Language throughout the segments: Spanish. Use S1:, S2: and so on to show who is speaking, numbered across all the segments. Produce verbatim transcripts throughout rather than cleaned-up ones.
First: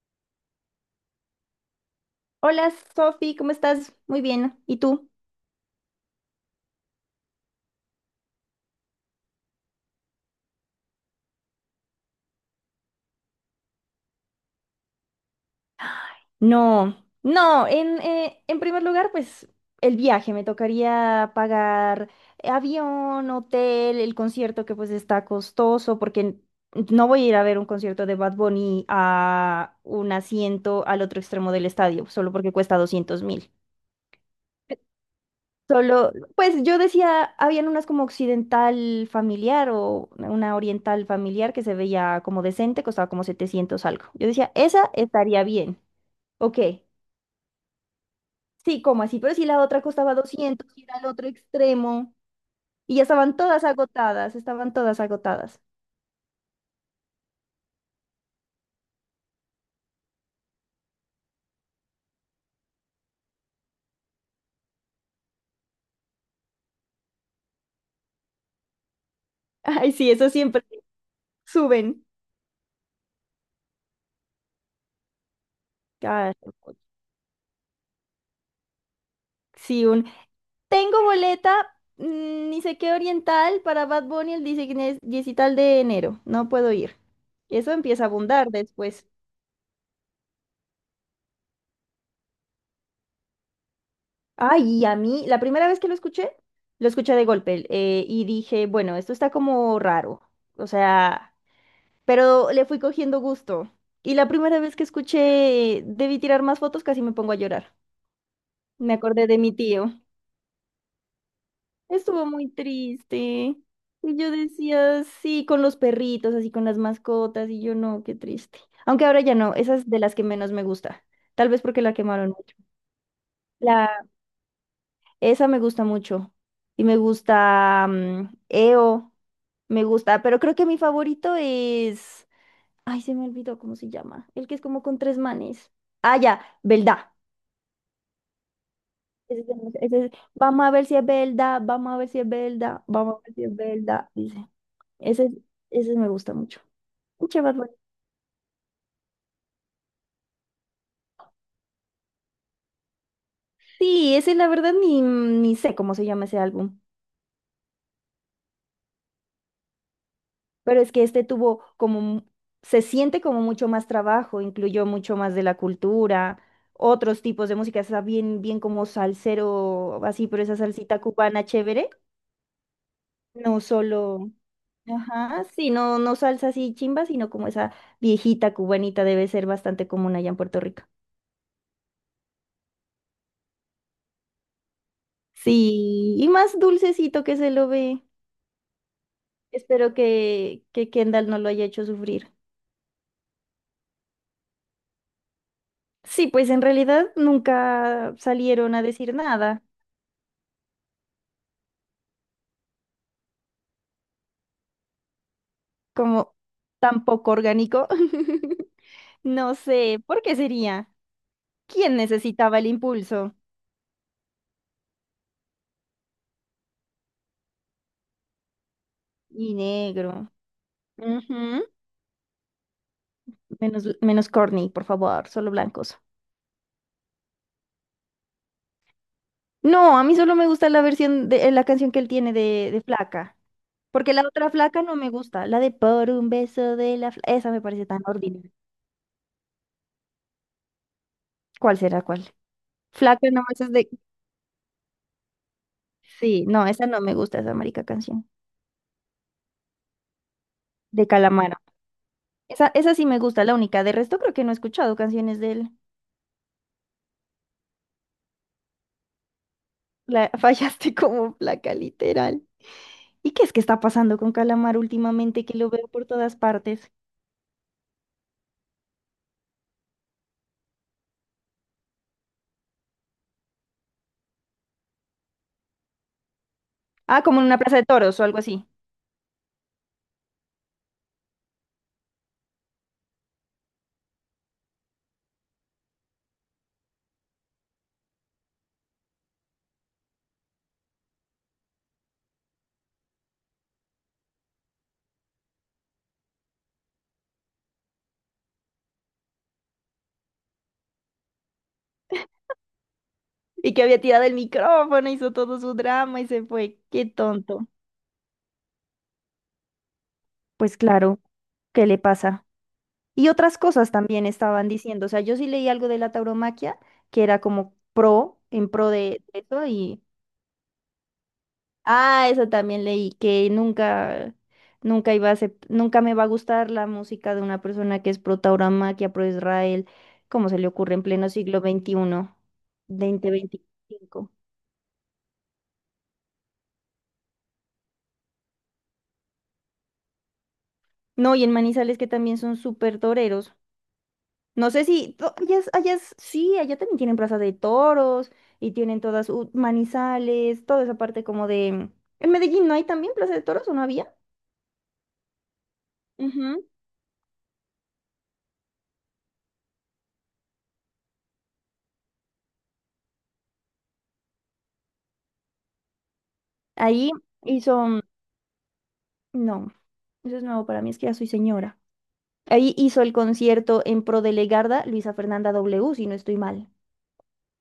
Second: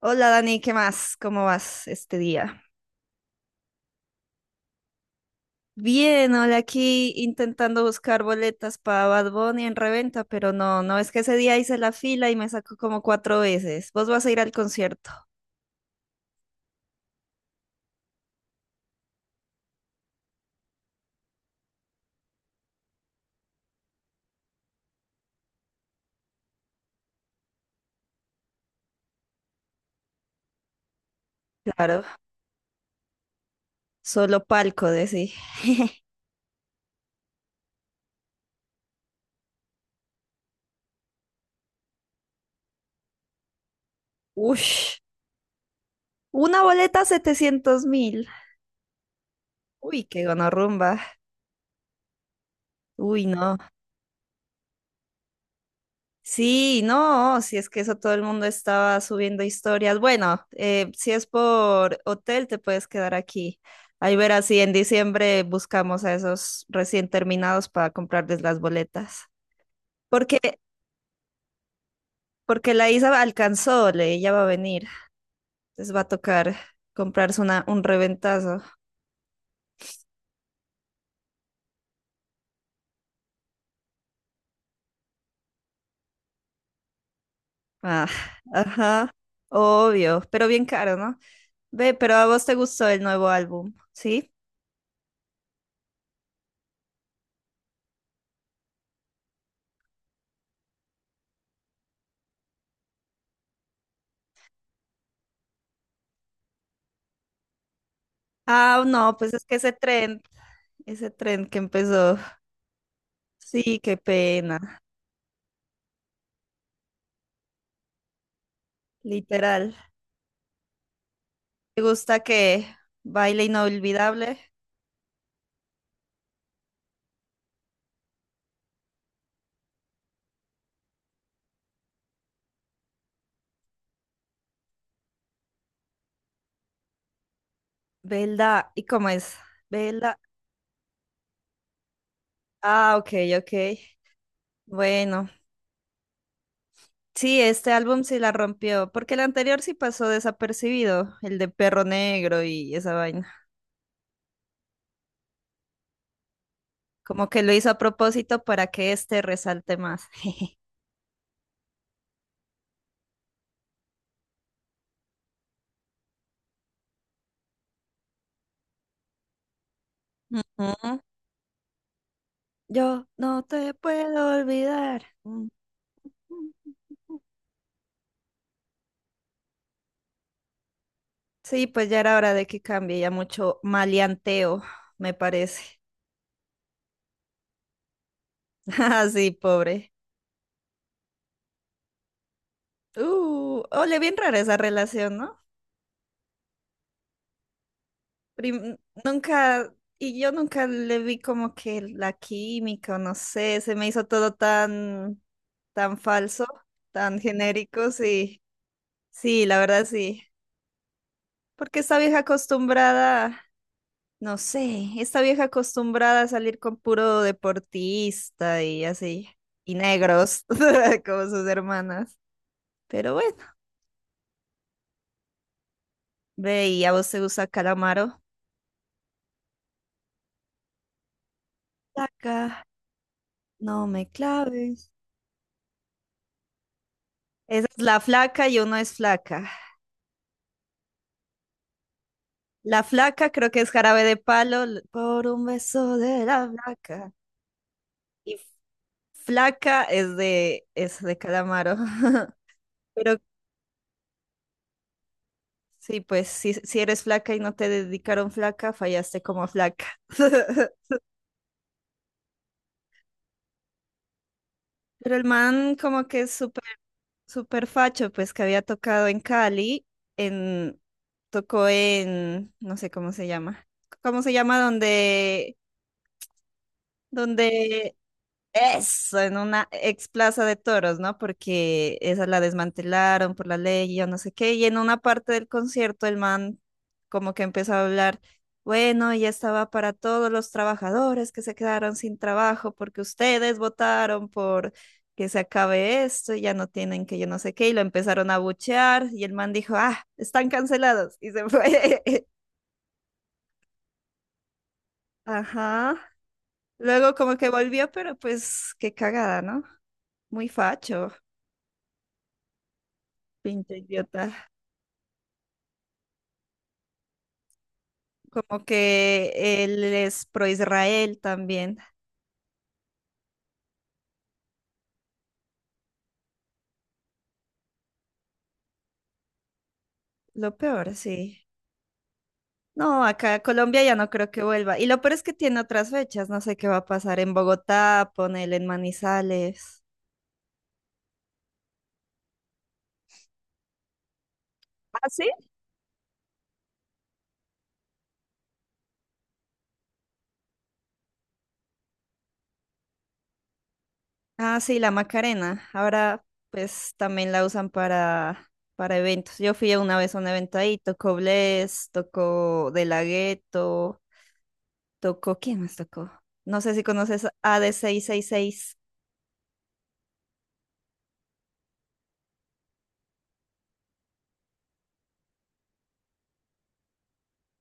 S1: Hola Dani, ¿qué más? ¿Cómo vas este día?
S2: Hola Sofi, ¿cómo estás? Muy bien. ¿Y tú?
S1: Bien, hola aquí intentando buscar boletas para Bad Bunny en reventa, pero no, no es que ese día hice la fila y me sacó como cuatro veces. ¿Vos vas a ir al concierto?
S2: No, no, en, eh, en primer lugar, pues el viaje, me tocaría pagar eh, avión, hotel, el concierto, que pues está costoso, porque n- no voy a ir a ver un concierto de Bad Bunny a un asiento al otro extremo del
S1: Claro,
S2: estadio, solo porque cuesta doscientos mil.
S1: solo palco, decí.
S2: Solo, pues yo decía, habían unas como occidental familiar o una oriental familiar que se veía como decente, costaba como setecientos algo. Yo decía,
S1: Uy,
S2: esa estaría bien. Ok,
S1: una boleta setecientos mil.
S2: sí, como así, pero si la otra
S1: Uy,
S2: costaba
S1: qué
S2: doscientos y era
S1: gonorrumba.
S2: el otro extremo, y ya
S1: Uy,
S2: estaban
S1: no.
S2: todas agotadas, estaban todas agotadas.
S1: Sí, no, si es que eso todo el mundo estaba subiendo historias. Bueno, eh, si es por hotel, te puedes quedar aquí. Ahí verás si en diciembre buscamos a esos recién terminados para comprarles las boletas.
S2: Ay, sí, eso
S1: Porque,
S2: siempre suben.
S1: porque la Isa alcanzó, le, ella va a venir. Les va a
S2: Ah,
S1: tocar comprarse una, un reventazo.
S2: sí, tengo boleta, mm, ni sé qué oriental para Bad Bunny el diecinueve diecital de enero. No puedo ir. Eso empieza a
S1: Ah,
S2: abundar después.
S1: ajá, obvio, pero bien caro, ¿no? Ve, pero a vos te gustó el nuevo álbum, ¿sí?
S2: Ay, y a mí, la primera vez que lo escuché, lo escuché de golpe, eh, y dije, bueno, esto está como raro. O sea, pero le fui cogiendo gusto. Y la primera vez que escuché, eh, debí tirar más fotos, casi me pongo a llorar.
S1: Ah,
S2: Me
S1: no,
S2: acordé
S1: pues
S2: de
S1: es
S2: mi
S1: que ese
S2: tío.
S1: tren, ese tren que empezó.
S2: Estuvo muy triste.
S1: Sí, qué
S2: Y yo
S1: pena,
S2: decía, sí, con los perritos, así con las mascotas, y yo no, qué triste. Aunque ahora ya no,
S1: literal.
S2: esa es de las que menos me gusta. Tal vez
S1: ¿Te
S2: porque la
S1: gusta
S2: quemaron mucho.
S1: que baile
S2: La,
S1: inolvidable?
S2: Esa me gusta mucho. Y me gusta, mm, E O, me gusta, pero creo que mi favorito es... Ay, se me olvidó cómo se llama. El que es como con tres manes. Ah, ya, Belda.
S1: Belda, ¿y cómo es?
S2: Ese es el- ese es-
S1: Belda.
S2: Vamos a ver si es verdad, vamos a ver si es verdad,
S1: Ah, ok,
S2: vamos a ver si
S1: ok.
S2: es verdad, dice.
S1: Bueno,
S2: Ese, ese me gusta mucho.
S1: sí,
S2: Escucha, Bad Bunny.
S1: este álbum sí la rompió, porque el anterior sí pasó desapercibido, el de Perro Negro y esa vaina.
S2: Sí, ese la verdad ni, ni sé cómo se llama ese álbum,
S1: Como que lo hizo a propósito para que este resalte más.
S2: pero es que este tuvo como, mu- se siente como mucho más trabajo, incluyó mucho más de la cultura, otros tipos de música. Está bien, bien como salsero, así, pero esa
S1: Ujú.
S2: salsita cubana chévere.
S1: Yo no
S2: No
S1: te
S2: solo,
S1: puedo olvidar.
S2: ajá,
S1: Mm,
S2: sí, no, no salsa
S1: mm.
S2: así chimba, sino como esa viejita cubanita debe ser bastante común allá en Puerto Rico.
S1: Sí, pues ya era hora de que cambie ya mucho maleanteo, me parece.
S2: Sí, y más dulcecito que se lo ve.
S1: Ah, sí, pobre.
S2: Espero que, que Kendall no lo haya hecho sufrir.
S1: Uh, ole, bien rara esa relación, ¿no?
S2: Sí, pues en realidad nunca salieron
S1: Prim-
S2: a decir nada,
S1: Nunca, y yo nunca le vi como que la química, o no sé, se me hizo todo tan, tan,
S2: como
S1: falso,
S2: tan
S1: tan
S2: poco orgánico.
S1: genérico, sí. Sí,
S2: No
S1: la verdad
S2: sé, ¿por
S1: sí.
S2: qué sería?
S1: Porque
S2: ¿Quién
S1: esta vieja
S2: necesitaba el impulso?
S1: acostumbrada. No sé, esta vieja acostumbrada a salir con puro deportista y así,
S2: Y
S1: y
S2: negro.
S1: negros, como sus
S2: Ujú.
S1: hermanas. Pero bueno,
S2: Menos, menos corny, por favor, solo blancos.
S1: ve y a vos te gusta Calamaro.
S2: No, a mí solo me gusta la versión de, eh, la canción que él tiene
S1: Flaca,
S2: de, de Flaca.
S1: no me
S2: Porque la otra Flaca
S1: claves.
S2: no me gusta. La de por un beso de la Flaca. Esa me
S1: Esa es
S2: parece
S1: la
S2: tan
S1: flaca,
S2: ordinaria.
S1: yo no es flaca.
S2: ¿Cuál será cuál?
S1: La
S2: Flaca
S1: flaca creo que
S2: nomás
S1: es
S2: es de...
S1: jarabe de palo l- por un beso de
S2: Sí,
S1: la
S2: no, esa no
S1: flaca.
S2: me gusta, esa marica canción.
S1: Y flaca es de, es
S2: De
S1: de
S2: Calamaro.
S1: Calamaro.
S2: Esa, esa sí
S1: Pero
S2: me gusta, la única. De resto creo que no he escuchado canciones de él.
S1: sí, pues si, si eres flaca y no te dedicaron flaca, fallaste como flaca.
S2: La, fallaste como Flaca, literal. ¿Y qué es que está pasando con Calamaro
S1: Pero el
S2: últimamente que lo
S1: man
S2: veo por
S1: como que es
S2: todas
S1: súper,
S2: partes?
S1: súper facho, pues que había tocado en Cali, en, tocó en, no sé cómo se llama, ¿cómo se llama? Donde,
S2: Ah, como en una plaza de
S1: donde
S2: toros o algo así.
S1: eso, en una ex plaza de toros, ¿no? Porque esa la desmantelaron por la ley y yo no sé qué. Y en una parte del concierto el man como que empezó a hablar, bueno, ya estaba para todos los trabajadores que se quedaron sin trabajo porque ustedes votaron por que se acabe esto y ya no tienen que yo no sé qué. Y lo empezaron a buchear y el man dijo, ah, están cancelados. Y se fue.
S2: Y que había tirado el micrófono, hizo todo su
S1: Ajá.
S2: drama y se fue. Qué
S1: Luego como que
S2: tonto.
S1: volvió, pero pues qué cagada, ¿no? Muy
S2: Pues
S1: facho.
S2: claro, ¿qué le pasa? Y otras
S1: Pinto
S2: cosas
S1: idiota.
S2: también estaban diciendo. O sea, yo sí leí algo de la tauromaquia, que era como pro,
S1: Como
S2: en pro de
S1: que
S2: de eso
S1: él
S2: y...
S1: es pro Israel también.
S2: Ah, eso también leí, que nunca, nunca iba a acep- nunca me va a gustar la música de una persona que es pro tauromaquia, pro Israel. Cómo
S1: Lo
S2: se le
S1: peor,
S2: ocurre en pleno
S1: sí.
S2: siglo veintiuno,
S1: No,
S2: XXI,
S1: acá a Colombia ya no creo
S2: veinticinco.
S1: que vuelva. Y lo peor es que tiene otras fechas. No sé qué va a pasar en Bogotá, ponele en Manizales.
S2: No, y en Manizales que también son súper toreros. No sé
S1: ¿Ah,
S2: si
S1: sí?
S2: to- allá, es- allá es- sí, allá también tienen plaza de toros y tienen todas, uh, manizales, toda esa parte como de... En Medellín no hay también plaza de toros, ¿o no había?
S1: Ah, sí, la Macarena. Ahora
S2: Ujú.
S1: pues también la usan para, para eventos. Yo fui una vez a un evento ahí, tocó Bless, tocó De La Ghetto, tocó, ¿quién más tocó? No sé si
S2: Ahí
S1: conoces A ad
S2: hizo,
S1: seis.
S2: no, eso es nuevo para mí, es que ya soy señora. Ahí hizo el concierto en pro de Legarda, Luisa Fernanda W, si no estoy mal.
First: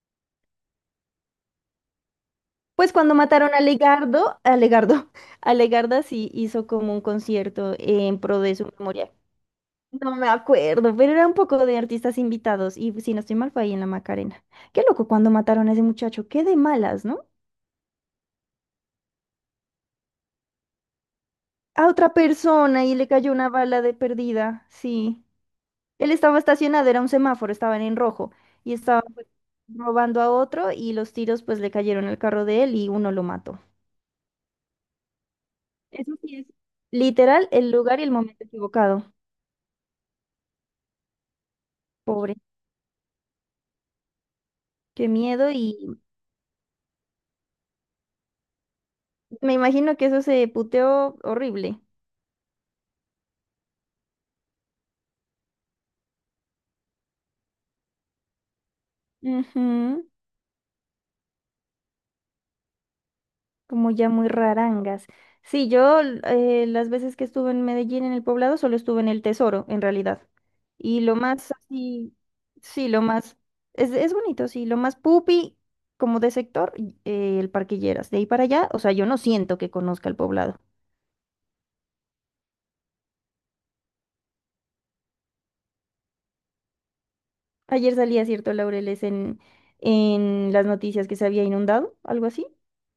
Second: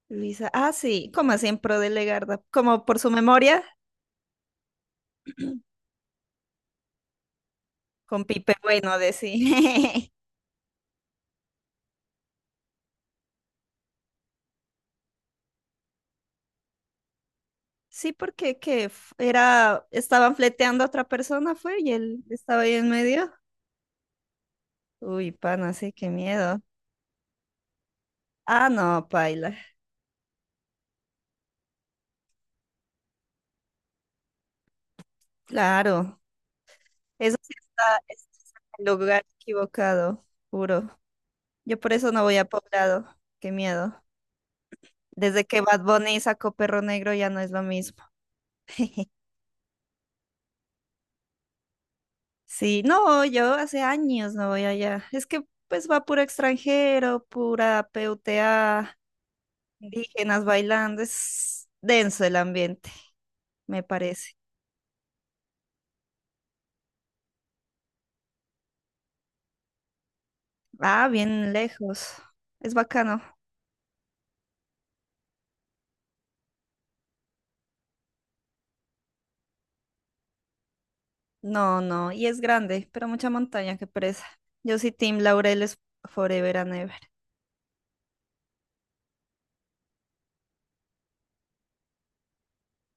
S1: Luisa, ah, sí, como siempre de Legarda, como
S2: Pues
S1: por su
S2: cuando mataron a
S1: memoria,
S2: Legardo, a Legardo, a Legarda sí hizo como un concierto en
S1: con
S2: pro
S1: Pipe
S2: de su
S1: Bueno
S2: memoria.
S1: de sí.
S2: No me acuerdo, pero era un poco de artistas invitados, y si no estoy mal fue ahí en la Macarena. Qué loco cuando mataron a ese muchacho, qué de malas, ¿no?
S1: Sí, porque que f- era, estaban fleteando a otra persona, fue,
S2: A
S1: y
S2: otra
S1: él estaba ahí
S2: persona
S1: en
S2: y le
S1: medio.
S2: cayó una bala de perdida, sí.
S1: Uy, pana, sí, qué
S2: Él estaba
S1: miedo.
S2: estacionado, era un semáforo, estaban en rojo
S1: Ah,
S2: y estaba
S1: no,
S2: pues,
S1: paila.
S2: robando a otro, y los tiros pues le cayeron al carro de él y uno lo mató. Eso
S1: Claro,
S2: sí es
S1: eso
S2: literal
S1: sí
S2: el
S1: está,
S2: lugar y el
S1: está
S2: momento
S1: en el
S2: equivocado.
S1: lugar equivocado, juro. Yo por eso no
S2: Pobre,
S1: voy a poblado, qué miedo.
S2: qué
S1: Desde
S2: miedo,
S1: que Bad
S2: y
S1: Bunny sacó Perro Negro ya no es lo mismo.
S2: me imagino que eso se puteó horrible.
S1: Sí, no, yo hace años no voy allá. Es que pues va puro extranjero, pura puta,
S2: Ujú.
S1: indígenas bailando. Es denso el ambiente, me
S2: Como ya muy
S1: parece.
S2: rarangas. Sí, yo l- eh, las veces que estuve en Medellín, en el poblado, solo estuve en el Tesoro, en realidad. Y
S1: Ah,
S2: lo más
S1: bien lejos.
S2: así,
S1: Es
S2: sí, lo
S1: bacano.
S2: más, es, es bonito, sí, lo más pupi, como de sector, y- eh, el Parquilleras. De ahí para allá, o sea, yo no siento que conozca el poblado.
S1: No, no, y es grande, pero mucha montaña, qué pereza. Yo sí, Team Laureles forever and ever.
S2: Ayer salía, cierto, Laureles, en, en las noticias, que se había inundado, algo así.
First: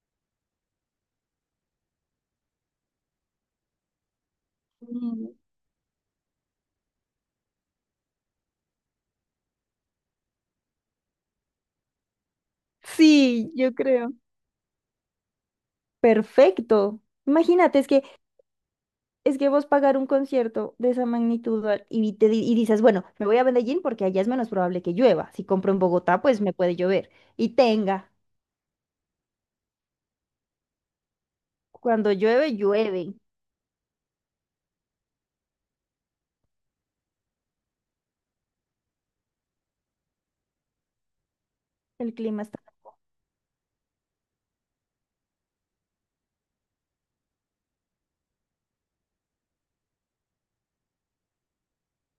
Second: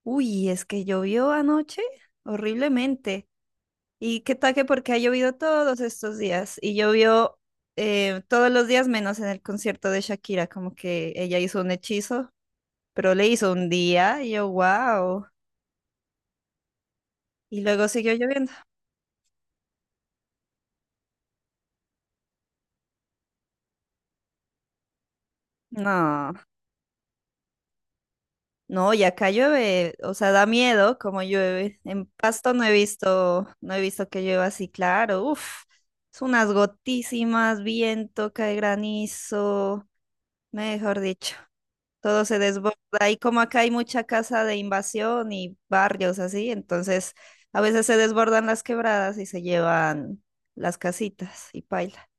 S1: Uy, es que llovió anoche horriblemente. Y qué tal que porque ha
S2: Mm.
S1: llovido todos estos días y llovió eh, todos los días menos en el concierto de Shakira, como que ella hizo un hechizo, pero le
S2: Sí,
S1: hizo un
S2: yo creo.
S1: día y yo, wow,
S2: Perfecto.
S1: y
S2: Imagínate, es
S1: luego
S2: que...
S1: siguió lloviendo.
S2: Es que vos pagar un concierto de esa magnitud, al- y, te, di- y dices, bueno, me voy a Medellín porque allá es menos probable que llueva. Si compro en Bogotá,
S1: No,
S2: pues me puede llover. Y tenga,
S1: no, y acá llueve, o sea, da miedo como llueve. En
S2: cuando llueve,
S1: Pasto no he
S2: llueve.
S1: visto, no he visto que llueva así, claro, uff, es unas gotísimas, viento, cae granizo, mejor dicho.
S2: El
S1: Todo se
S2: clima está...
S1: desborda. Y como acá hay mucha casa de invasión y barrios así, entonces a veces se desbordan las quebradas y se llevan las casitas y paila.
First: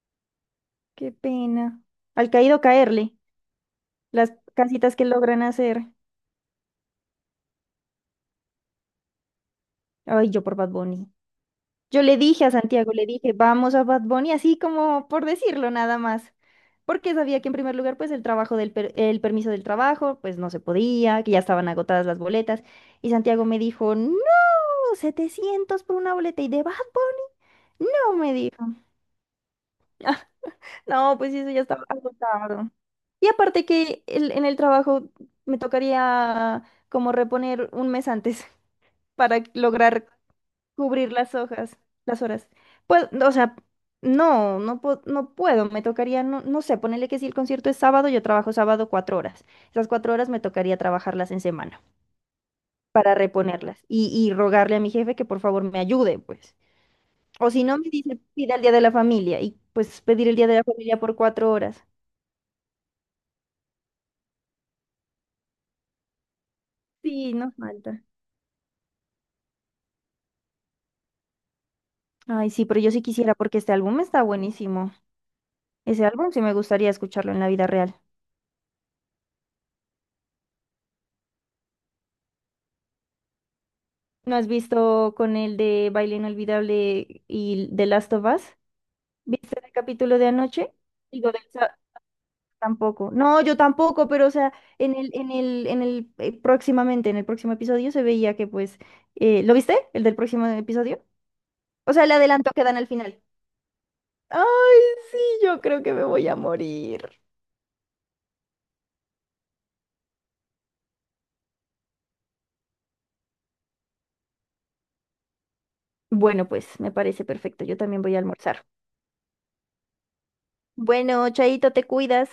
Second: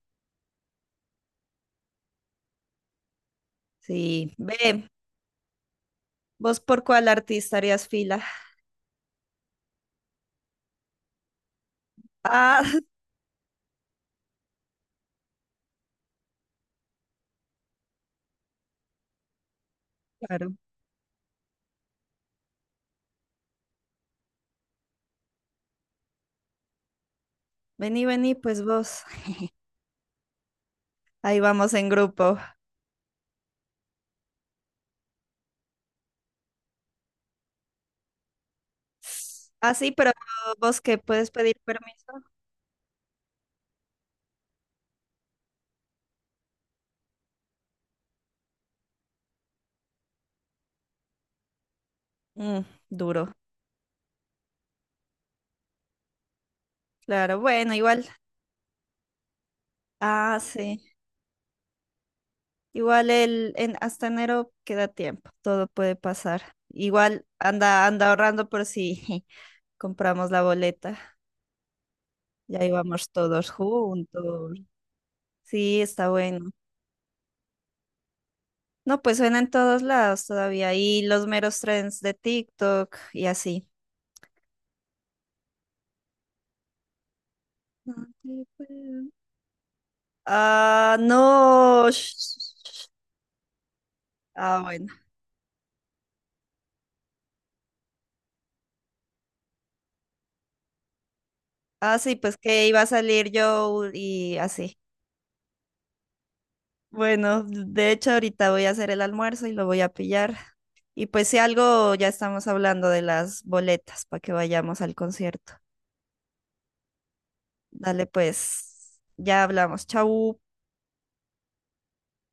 S2: Qué pena. Al caído caerle,
S1: Sí,
S2: las
S1: ve,
S2: casitas que logran hacer.
S1: vos por cuál artista harías fila.
S2: Ay, yo por Bad Bunny. Yo le dije a
S1: Ah,
S2: Santiago, le dije, vamos a Bad Bunny, así como por decirlo nada más. Porque sabía que en primer lugar, pues el trabajo, del per- el permiso del trabajo, pues no
S1: claro.
S2: se podía, que ya estaban agotadas las boletas. Y Santiago me dijo, no. Setecientos por una boleta y de Bad Bunny,
S1: Vení,
S2: no, me
S1: vení, pues
S2: dijo.
S1: vos.
S2: Ah, No, pues sí,
S1: Ahí
S2: eso ya
S1: vamos
S2: estaba
S1: en grupo.
S2: agotado. Y aparte que el- en el trabajo me tocaría como reponer un mes antes para
S1: Ah, sí,
S2: lograr
S1: pero vos que
S2: cubrir
S1: puedes
S2: las
S1: pedir
S2: hojas,
S1: permiso.
S2: las horas. Pues, o sea, no, no, po- no puedo, me tocaría, no, no sé, ponerle que si el concierto es sábado, yo trabajo sábado cuatro horas. Esas cuatro horas me tocaría trabajarlas en semana
S1: Mm,
S2: para
S1: duro.
S2: reponerlas y, y rogarle a mi jefe que por favor me ayude, pues.
S1: Claro,
S2: O si
S1: bueno,
S2: no, me
S1: igual.
S2: dice, pida el día de la familia, y pues pedir el
S1: Ah,
S2: día de la
S1: sí.
S2: familia por cuatro horas.
S1: Igual el, en, hasta enero queda tiempo, todo puede pasar. Igual
S2: Sí, no
S1: anda,
S2: falta.
S1: anda ahorrando por si compramos la boleta,
S2: Ay,
S1: ya
S2: sí, pero yo sí
S1: íbamos
S2: quisiera
S1: todos
S2: porque este álbum está
S1: juntos.
S2: buenísimo.
S1: Sí,
S2: Ese
S1: está
S2: álbum sí
S1: bueno.
S2: me gustaría escucharlo en la vida real.
S1: No, pues suena en todos lados todavía, y los meros trends de TikTok y así.
S2: ¿No has visto con el de Baile Inolvidable y The
S1: No
S2: Last of
S1: te
S2: Us?
S1: puedo-
S2: ¿Viste el capítulo de anoche?
S1: Ah,
S2: Digo, del sa-
S1: no. sh-
S2: tampoco. No, yo tampoco, pero o sea,
S1: Ah, bueno.
S2: en el, en el, en el, eh, próximamente, en el próximo episodio se veía que pues, eh, ¿lo viste? ¿El del próximo episodio? O
S1: Ah,
S2: sea, el
S1: sí, pues
S2: adelanto que
S1: que
S2: dan
S1: iba a
S2: al final.
S1: salir yo y así.
S2: Ay, sí, yo creo que me voy a morir.
S1: Bueno, de hecho ahorita voy a hacer el almuerzo y lo voy a pillar. Y pues si algo ya estamos hablando de las boletas para que vayamos al concierto.
S2: Bueno, pues me parece perfecto. Yo también
S1: Dale
S2: voy a almorzar.
S1: pues, ya hablamos. Chau.
S2: Bueno, Chaito, te cuidas.